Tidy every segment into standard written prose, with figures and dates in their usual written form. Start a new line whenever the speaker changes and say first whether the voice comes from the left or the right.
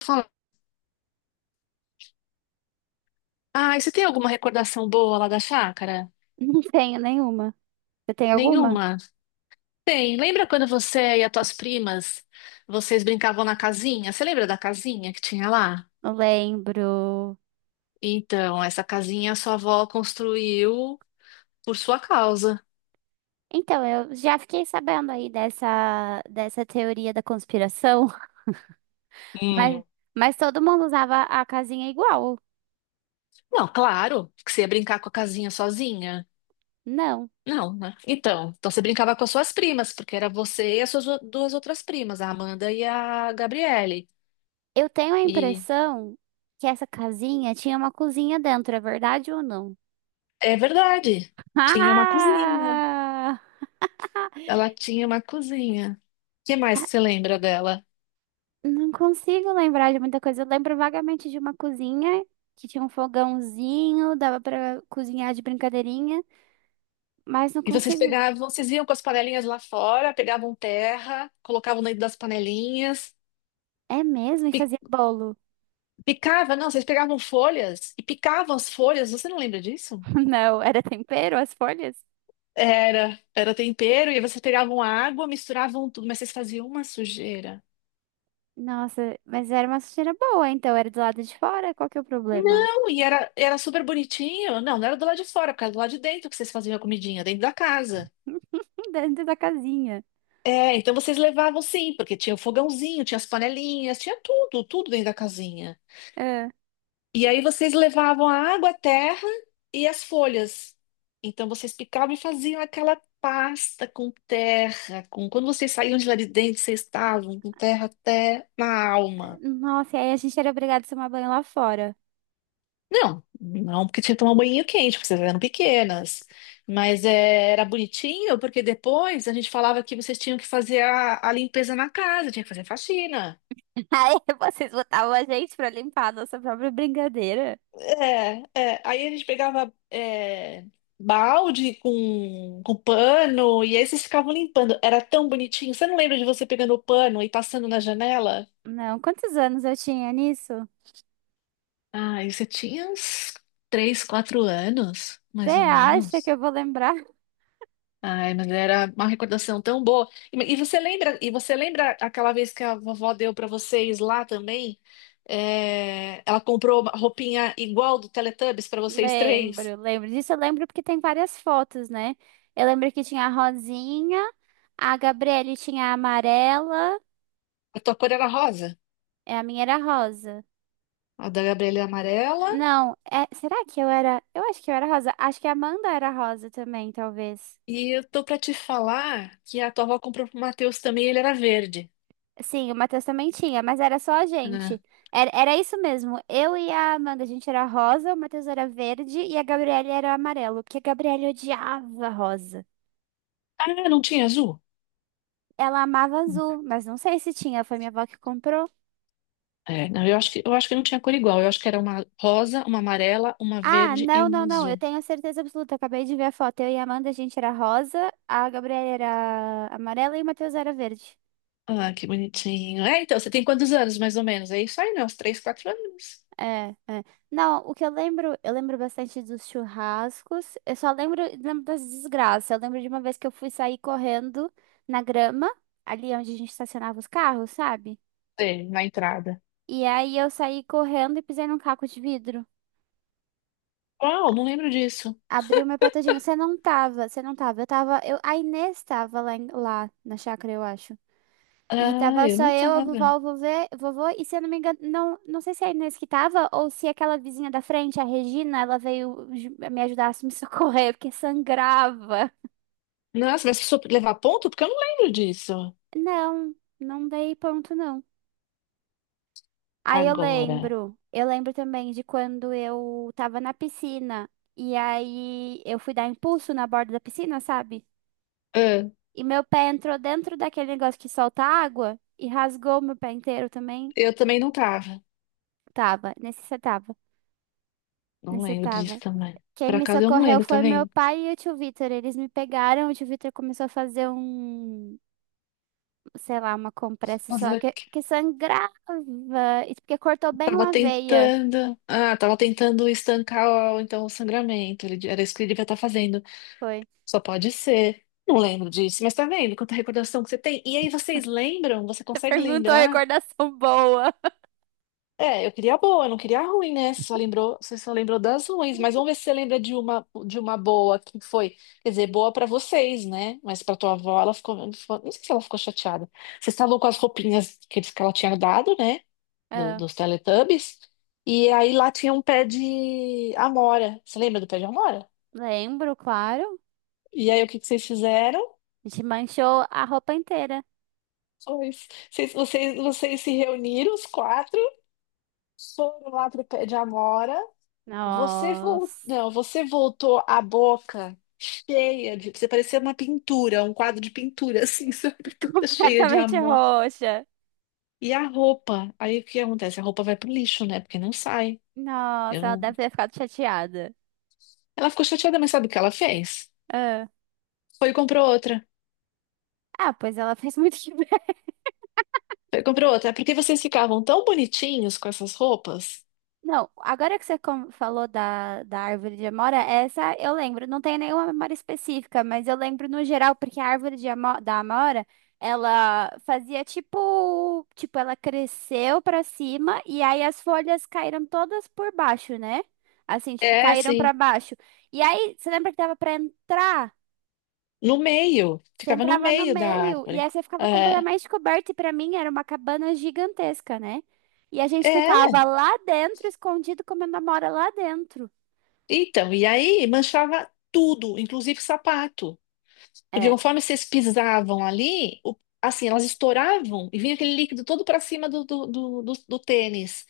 left: Fala. Ah, e você tem alguma recordação boa lá da chácara?
right: Não tenho nenhuma. Você tem alguma?
left: Nenhuma? Tem. Lembra quando você e as tuas primas, vocês brincavam na casinha? Você lembra da casinha que tinha lá?
right: Não lembro.
left: Então, essa casinha a sua avó construiu por sua causa.
right: Então, eu já fiquei sabendo aí dessa teoria da conspiração, mas,
left: Hum.
right: mas todo mundo usava a casinha igual.
left: Não, claro, que você ia brincar com a casinha sozinha.
right: Não.
left: Não, né? Então, você brincava com as suas primas, porque era você e as suas duas outras primas, a Amanda e a Gabriele.
right: Eu tenho a
left: E
right: impressão que essa casinha tinha uma cozinha dentro, é verdade ou não?
left: é verdade, tinha uma cozinha.
right: Ah!
left: Ela tinha uma cozinha. O que mais que você lembra dela?
right: Não consigo lembrar de muita coisa. Eu lembro vagamente de uma cozinha que tinha um fogãozinho, dava pra cozinhar de brincadeirinha. Mas não
left: E vocês
right: consigo.
left: pegavam, vocês iam com as panelinhas lá fora, pegavam terra, colocavam dentro das panelinhas,
right: É mesmo? E
left: pi-
right: fazia bolo?
left: picava, não, vocês pegavam folhas e picavam as folhas, você não lembra disso?
right: Não, era tempero, as folhas?
left: Era, era tempero, e vocês pegavam água, misturavam tudo, mas vocês faziam uma sujeira.
right: Nossa, mas era uma sujeira boa, então era do lado de fora? Qual que é o problema?
left: Não, e era, era super bonitinho. Não, não era do lado de fora, porque era do lado de dentro que vocês faziam a comidinha, dentro da casa.
right: Dentro da casinha.
left: É, então vocês levavam sim, porque tinha o fogãozinho, tinha as panelinhas, tinha tudo, tudo dentro da casinha.
right: Ah,
left: E aí vocês levavam a água, a terra e as folhas. Então vocês picavam e faziam aquela pasta com terra, com quando vocês saíam de lá de dentro, vocês estavam com terra até na alma.
right: nossa, e aí a gente era obrigado a tomar banho lá fora.
left: Não, não porque tinha que tomar um banho quente, porque vocês eram pequenas. Mas é, era bonitinho, porque depois a gente falava que vocês tinham que fazer a limpeza na casa, tinha que fazer faxina.
right: Aí vocês botavam a gente pra limpar a nossa própria brincadeira?
left: É, é. Aí a gente pegava é, balde com pano e aí vocês ficavam limpando. Era tão bonitinho. Você não lembra de você pegando o pano e passando na janela?
right: Não, quantos anos eu tinha nisso?
left: Ai, você tinha uns 3, 4 anos,
right: Você
left: mais ou
right: acha que
left: menos.
right: eu vou lembrar?
left: Ai, mas era uma recordação tão boa. E você lembra, e você lembra aquela vez que a vovó deu para vocês lá também? É, ela comprou uma roupinha igual do Teletubbies para vocês três.
right: Lembro, lembro disso. Eu lembro porque tem várias fotos, né? Eu lembro que tinha a Rosinha, a Gabriele tinha a amarela.
left: A tua cor era rosa.
right: É, a minha era rosa.
left: A da Gabriela é amarela.
right: Não, é, será que eu era? Eu acho que eu era rosa. Acho que a Amanda era rosa também, talvez.
left: E eu tô pra te falar que a tua avó comprou pro Matheus também, ele era verde.
right: Sim, o Matheus também tinha, mas era só a
left: Né?
right: gente. Era, era isso mesmo. Eu e a Amanda, a gente era rosa, o Matheus era verde e a Gabriela era amarelo, porque a Gabriela odiava rosa.
left: Ah, não tinha azul?
right: Ela amava azul, mas não sei se tinha, foi minha avó que comprou.
left: É, não, eu acho que não tinha cor igual. Eu acho que era uma rosa, uma amarela, uma
right: Ah,
left: verde e
right: não,
left: uma
right: não, não, eu
left: azul.
right: tenho certeza absoluta, acabei de ver a foto. Eu e a Amanda, a gente era rosa, a Gabriela era amarela e o Matheus era verde.
left: Ah, que bonitinho. É, então, você tem quantos anos, mais ou menos? É isso aí, né? Uns 3, 4 anos.
right: É, é. Não, o que eu lembro bastante dos churrascos. Eu só lembro, lembro das desgraças. Eu lembro de uma vez que eu fui sair correndo na grama, ali onde a gente estacionava os carros, sabe?
left: É, na entrada.
right: E aí eu saí correndo e pisei num caco de vidro.
left: Uau, não lembro disso.
right: Abriu meu pé todinho. Você não tava. Eu, a Inês tava lá, lá na chácara, eu acho. E
left: Ah,
right: tava
left: eu
right: só
left: não
right: eu, a
left: tava.
right: vovó, o vovô, e se eu não me engano, não, não sei se é a Inês que tava, ou se aquela vizinha da frente, a Regina, ela veio me ajudar a me socorrer, porque sangrava.
left: Nossa, mas precisou levar ponto? Porque eu não lembro disso.
right: Não, não dei ponto, não. Aí
left: Agora.
right: eu lembro também de quando eu tava na piscina, e aí eu fui dar impulso na borda da piscina, sabe?
left: Ah,
right: E meu pé entrou dentro daquele negócio que solta água, e rasgou meu pé inteiro também.
left: eu também não tava.
right: Tava, nesse você tava.
left: Não
right: Nesse você
left: lembro disso
right: tava.
left: também.
right: Quem
left: Por
right: me
left: acaso eu não
right: socorreu
left: lembro, tá
right: foi meu
left: vendo?
right: pai e o tio Vitor. Eles me pegaram, o tio Vitor começou a fazer um, sei lá, uma compressa,
left: Mas
right: sei lá,
left: eu
right: que sangrava, e porque cortou bem
left: tava
right: uma veia.
left: tentando. Ah, tava tentando estancar então o sangramento. Era isso que ele devia estar fazendo.
right: Foi.
left: Só pode ser. Não lembro disso, mas tá vendo quanta recordação que você tem? E aí vocês lembram? Você
right: Você
left: consegue
right: perguntou
left: lembrar?
right: recordação boa.
left: É, eu queria a boa, eu não queria a ruim, né? Você só lembrou das ruins, mas vamos ver se você lembra de uma boa que foi, quer dizer, boa pra vocês, né? Mas pra tua avó ela ficou, não sei se ela ficou chateada. Vocês estavam com as roupinhas que que ela tinha dado, né?
right: Ah,
left: Dos Teletubbies. E aí lá tinha um pé de amora. Você lembra do pé de amora?
right: lembro, claro.
left: E aí o que que vocês fizeram?
right: A gente manchou a roupa inteira.
left: Foi- vocês se reuniram, os quatro, foram lá pro pé de amora.
right: Nossa,
left: Não, você voltou a boca cheia de. Você parecia uma pintura, um quadro de pintura, assim, sabe? Toda cheia de
right: completamente
left: amor.
right: roxa.
left: E a roupa? Aí o que acontece? A roupa vai pro lixo, né? Porque não sai. Eu...
right: Nossa, ela
left: não-
right: deve ter ficado chateada.
left: Ela ficou chateada, mas sabe o que ela fez?
right: Ah,
left: Foi e comprou outra.
right: ah, pois ela fez muito que bem.
left: Comprou outra. É porque vocês ficavam tão bonitinhos com essas roupas?
right: Não, agora que você falou da árvore de amora, essa eu lembro. Não tem nenhuma memória específica, mas eu lembro no geral, porque a árvore de da amora, ela fazia tipo, ela cresceu pra cima e aí as folhas caíram todas por baixo, né? Assim, tipo,
left: É,
right: caíram pra
left: sim.
right: baixo. E aí, você lembra que dava pra entrar?
left: No meio.
right: Você
left: Ficava no
right: entrava no
left: meio da
right: meio e aí
left: árvore.
right: você ficava
left: É.
right: completamente coberto. E pra mim era uma cabana gigantesca, né? E a gente
left: É.
right: ficava lá dentro, escondido, comendo amora lá dentro.
left: Então, e aí manchava tudo, inclusive sapato. Porque
right: É.
left: conforme vocês pisavam ali, assim, elas estouravam e vinha aquele líquido todo para cima do tênis.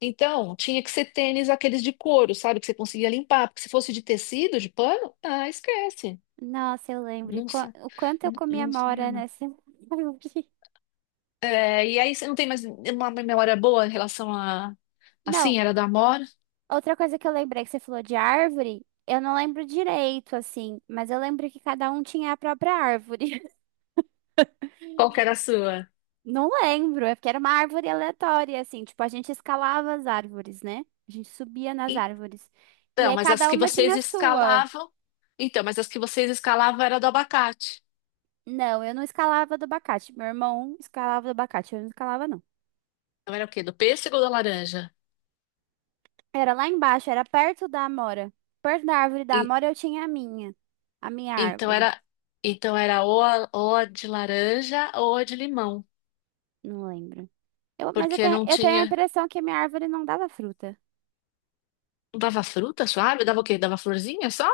left: Então, tinha que ser tênis aqueles de couro, sabe? Que você conseguia limpar. Porque se fosse de tecido, de pano, ah, esquece.
right: Nossa, eu lembro. E
left: Não sai,
right: o quanto eu
left: não,
right: comia
left: não sai
right: amora nessa árvore.
left: É, e aí você não tem mais uma memória boa em relação a
right: Não,
left: assim, era da Amora?
right: outra coisa que eu lembrei que você falou de árvore, eu não lembro direito, assim, mas eu lembro que cada um tinha a própria árvore.
left: Qual que era a sua?
right: Não lembro, é porque era uma árvore aleatória, assim, tipo, a gente escalava as árvores, né? A gente subia nas árvores. E
left: Então,
right: aí
left: mas as
right: cada
left: que
right: uma tinha
left: vocês
right: a sua.
left: escalavam, então, mas as que vocês escalavam era do abacate.
right: Não, eu não escalava do abacate. Meu irmão escalava do abacate, eu não escalava, não.
left: Então era o quê? Do pêssego ou da laranja?
right: Era lá embaixo, era perto da amora. Perto da árvore da
left: E-
right: amora eu tinha a minha. A minha
left: então
right: árvore.
left: era, então era ou a de laranja ou a de limão,
right: Não lembro. Eu, mas eu
left: porque
right: tenho,
left: não
right: eu tenho a
left: tinha,
right: impressão que a minha árvore não dava fruta.
left: não dava fruta suave, dava o quê? Dava florzinha só?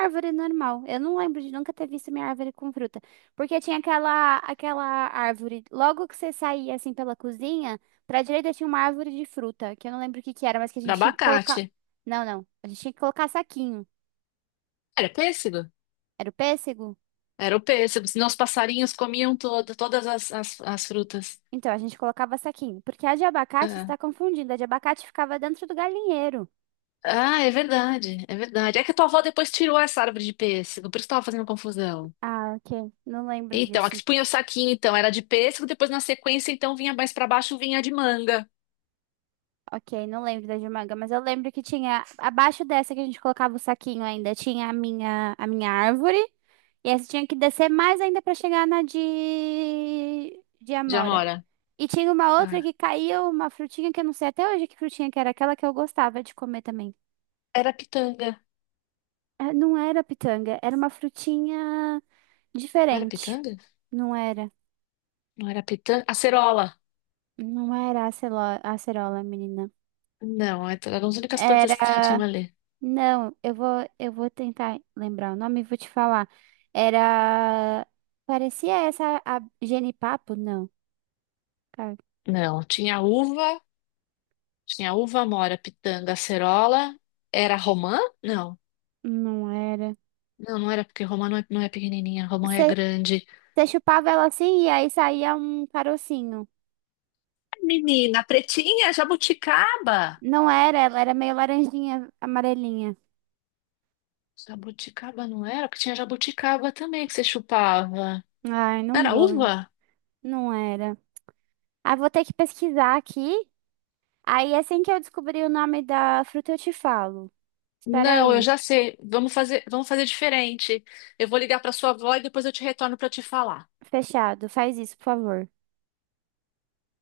right: Árvore normal. Eu não lembro de nunca ter visto minha árvore com fruta. Porque tinha aquela árvore. Logo que você saía assim pela cozinha, pra direita tinha uma árvore de fruta, que eu não lembro o que que era, mas que a
left: Era
right: gente tinha que colocar.
left: abacate.
right: Não, não. A gente tinha que colocar saquinho.
left: Era pêssego?
right: Era o pêssego?
left: Era o pêssego, senão os passarinhos comiam toda, todas as, as frutas.
right: Então, a gente colocava saquinho. Porque a de abacate
left: Ah.
right: está confundindo. A de abacate ficava dentro do galinheiro.
left: Ah, é verdade, é verdade. É que a tua avó depois tirou essa árvore de pêssego, por isso tava fazendo confusão.
right: Ah, ok. Não lembro
left: Então, a
right: disso.
left: que punha o saquinho, então, era de pêssego, depois na sequência, então, vinha mais pra baixo, vinha de manga,
right: Ok, não lembro da de manga, mas eu lembro que tinha, abaixo dessa que a gente colocava o saquinho ainda, tinha a minha árvore. E essa tinha que descer mais ainda pra chegar na de
left: de
right: amora.
left: amora.
right: E tinha uma outra
left: Ah,
right: que caía uma frutinha que eu não sei até hoje que frutinha que era aquela que eu gostava de comer também.
left: era pitanga.
right: É, não era pitanga, era uma frutinha
left: Não era
right: diferente.
left: pitanga?
right: Não era.
left: Não era pitanga? Acerola.
right: Não era acerola, menina.
left: Não, é- eram as únicas plantas que tinha
right: Era.
left: ali.
right: Não, eu vou tentar lembrar o nome e vou te falar. Era. Parecia essa a genipapo? Não, cara,
left: Não, tinha uva, amora, pitanga, acerola. Era romã? Não.
right: não era.
left: Não, não era, porque romã não é, não é pequenininha, romã é
right: Você
left: grande.
right: chupava ela assim e aí saía um carocinho.
left: Menina, pretinha, jabuticaba.
right: Não era, ela era meio laranjinha, amarelinha.
left: Jabuticaba não era? Porque tinha jabuticaba também que você chupava.
right: Ai,
left: Não
right: não
left: era
right: vou.
left: uva?
right: Não era. Ah, vou ter que pesquisar aqui. Aí assim que eu descobrir o nome da fruta, eu te falo. Espera
left: Não, eu
right: aí.
left: já sei. Vamos fazer diferente. Eu vou ligar para sua avó e depois eu te retorno para te falar.
right: Fechado. Faz isso, por favor.